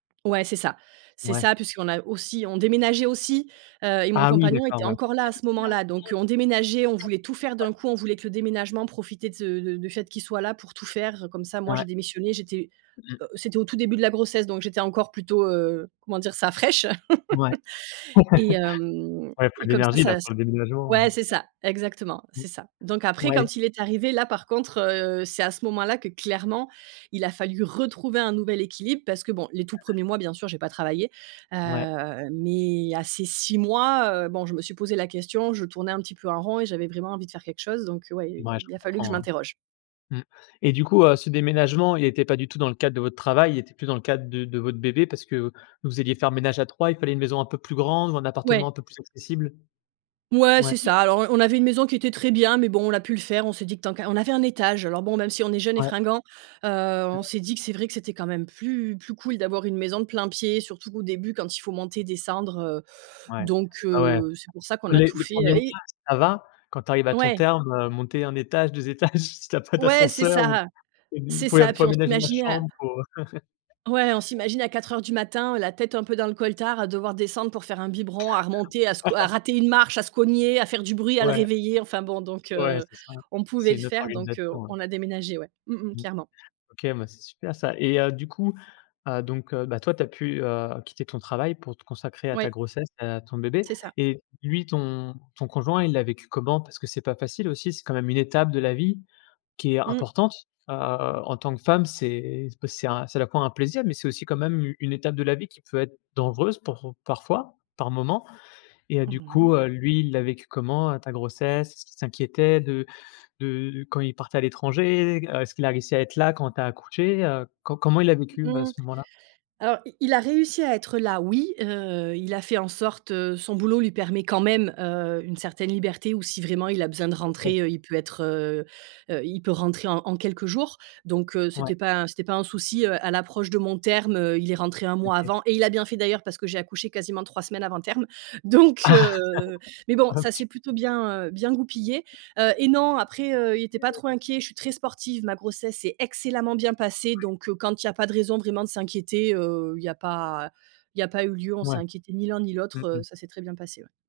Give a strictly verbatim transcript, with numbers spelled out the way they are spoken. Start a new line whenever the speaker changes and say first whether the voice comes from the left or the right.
right: Ouais, c'est ça. C'est
left: Ouais.
right: ça, puisqu'on a aussi on déménageait aussi, heu, et mon
left: Ah oui,
right: compagnon
left: d'accord,
right: était
left: ouais.
right: encore là à ce moment-là, donc heu, on déménageait, on voulait tout faire d'un coup. On voulait que le déménagement, profiter de s de de du fait qu'il soit là pour tout faire. Comme ça, moi,
left: Ouais.
right: j'ai démissionné j'étais,
left: Mmh
right: heu, c'était
left: mh.
right: au tout début de la grossesse, donc j'étais encore plutôt, heu, comment dire ça? Fraiche!
left: Ouais,
right: Et hem,
left: ouais, faut
right: et et
left: de
right: comme ça,
left: l'énergie là,
right: ça c
left: pour le déménagement, heu,
right: ouais, c'est ça, exactement,
left: mmh.
right: c'est ça, donc après,
left: Ouais.
right: quand il est arrivé, là, par contre, heu, c'est à ce moment-là que clairement, il a fallu retrouver un nouvel équilibre parce que bon les tout premiers mois, bien sûr j'ai pas travaillé,
left: Ouais.
right: heu, mais à ces six mois, heu, bon je me suis posé la question je tournais un petit peu en rond et j'avais vraiment envie de faire quelque chose donc ouais, il
left: Mouais je
right: il a fallu que je
left: comprends, hein.
right: m'interroge.
left: Mmh, et du coup, heu, ce déménagement il était pas du tout dans le cadre de votre travail, il était plus dans le cadre de de votre bébé parce que vous alliez faire ménage à trois, il fallait une maison un peu plus grande ou un appartement un
right: Ouais.
left: peu plus accessible?
right: Ouais,
left: Ouais.
right: c'est ça, alors on on avait une maison qui était très bien mais bon, on a pu le faire, on s'est dit que tant qu'on on avait un étage. Alors bon, même si on est jeune et
left: Ouais.
right: fringuant, heu, on s'est dit que c'est vrai que c'était quand même plus plus cool d'avoir une maison de plein pied, surtout au début, quand il faut monter, descendre, heu,
left: Ouais.
right: donc
left: Ah ouais.
right: heu, c'est pour ça qu'on a
left: Les
right: tout
left: les
right: fait,
left: premiers mois,
right: et
left: ça va. Quand tu arrives à ton
right: Ouais.
left: terme, heu, monter un étage, deux étages, si tu as pas
right: Ouais, c'est
left: d'ascenseur ou
right: ça,
left: [unintelligible] vous
right: c'est
left: pouv
right: ça.
left: pouvez
right: Puis on
left: aménager la
right: s'imaginait à
left: chambre pour, heu
right: ouais on s'imagine à quatre heures du matin, la tête un peu dans le coltar, à devoir descendre pour faire un biberon, à remonter, à sco à rater une marche, à se cogner, à faire du bruit, à le
left: Ouais,
right: réveiller. Enfin bon, donc
left: ouais,
right: heu,
left: c'est ça.
right: on pouvait
left: C'est
right: le
left: une autre
right: faire, donc heu,
left: organisation, ouais.
right: on a déménagé, ouais, mmh mh,
left: Mmh.
right: clairement.
left: OK, bah, c'est super ça, et heu, du coup, heu, donc heu, bah, toi tu as pu, heu, quitter ton travail pour te consacrer à ta
right: Oui.
left: grossesse, heu, à ton bébé,
right: C'est ça.
left: et lui ton ton conjoint il l'a vécu comment? Parce que c'est pas facile aussi, c'est quand même une étape de la vie qui est
right: Mmh.
left: importante, heu, en tant que femme c'est, ben c'est un, c'est à la fois un plaisir mais c'est aussi quand même u une étape de la vie qui peut être dangereuse pour parfois, par moments, et heu, du
right: Mmh mh.
left: coup, heu, lui il l'a vécu comment, heu, ta grossesse? Est-ce qu'il s'inquiétait de de quand il partait à l'étranger? Heu, est-ce qu'il a réussi à être là quand tu as accouché? Heu, co comment il l'a vécu ouais
right: Mmh,
left: ce moment-là?
right: alors, i il a réussi à être là, oui, heu, il a fait en sorte, heu, son boulot lui permet quand même, heu, une certaine liberté ou si vraiment il a besoin de
left: OK.
right: rentrer, heu, il peut être, heu heu, il peut rentrer en en quelques jours, donc heu,
left: Ouais.
right: c'était pas un c'était pas un souci, heu, à l'approche de mon terme, heu, il est rentré un mois
left: OK.
right: avant et il a bien fait d'ailleurs parce que j'ai accouché quasiment trois semaines avant terme. Donc heu, mais
left: Oh
right: bon,
left: le p
right: ça
left: t
right: s'est plutôt bien, heu, bien goupillé, heu, et non, après, heu, il était pas
left: [unintelligible]
right: trop inquiet. Je suis très sportive, ma grossesse s'est excellemment bien passée, donc heu, quand il y a pas de raison vraiment de s'inquiéter, heu, il y a pas il y a pas eu lieu. On s'est
left: Mouais.
right: inquiété ni l'un ni
left: Mmh
right: l'autre, heu,
left: mh.
right: ça s'est très bien passé, ouais.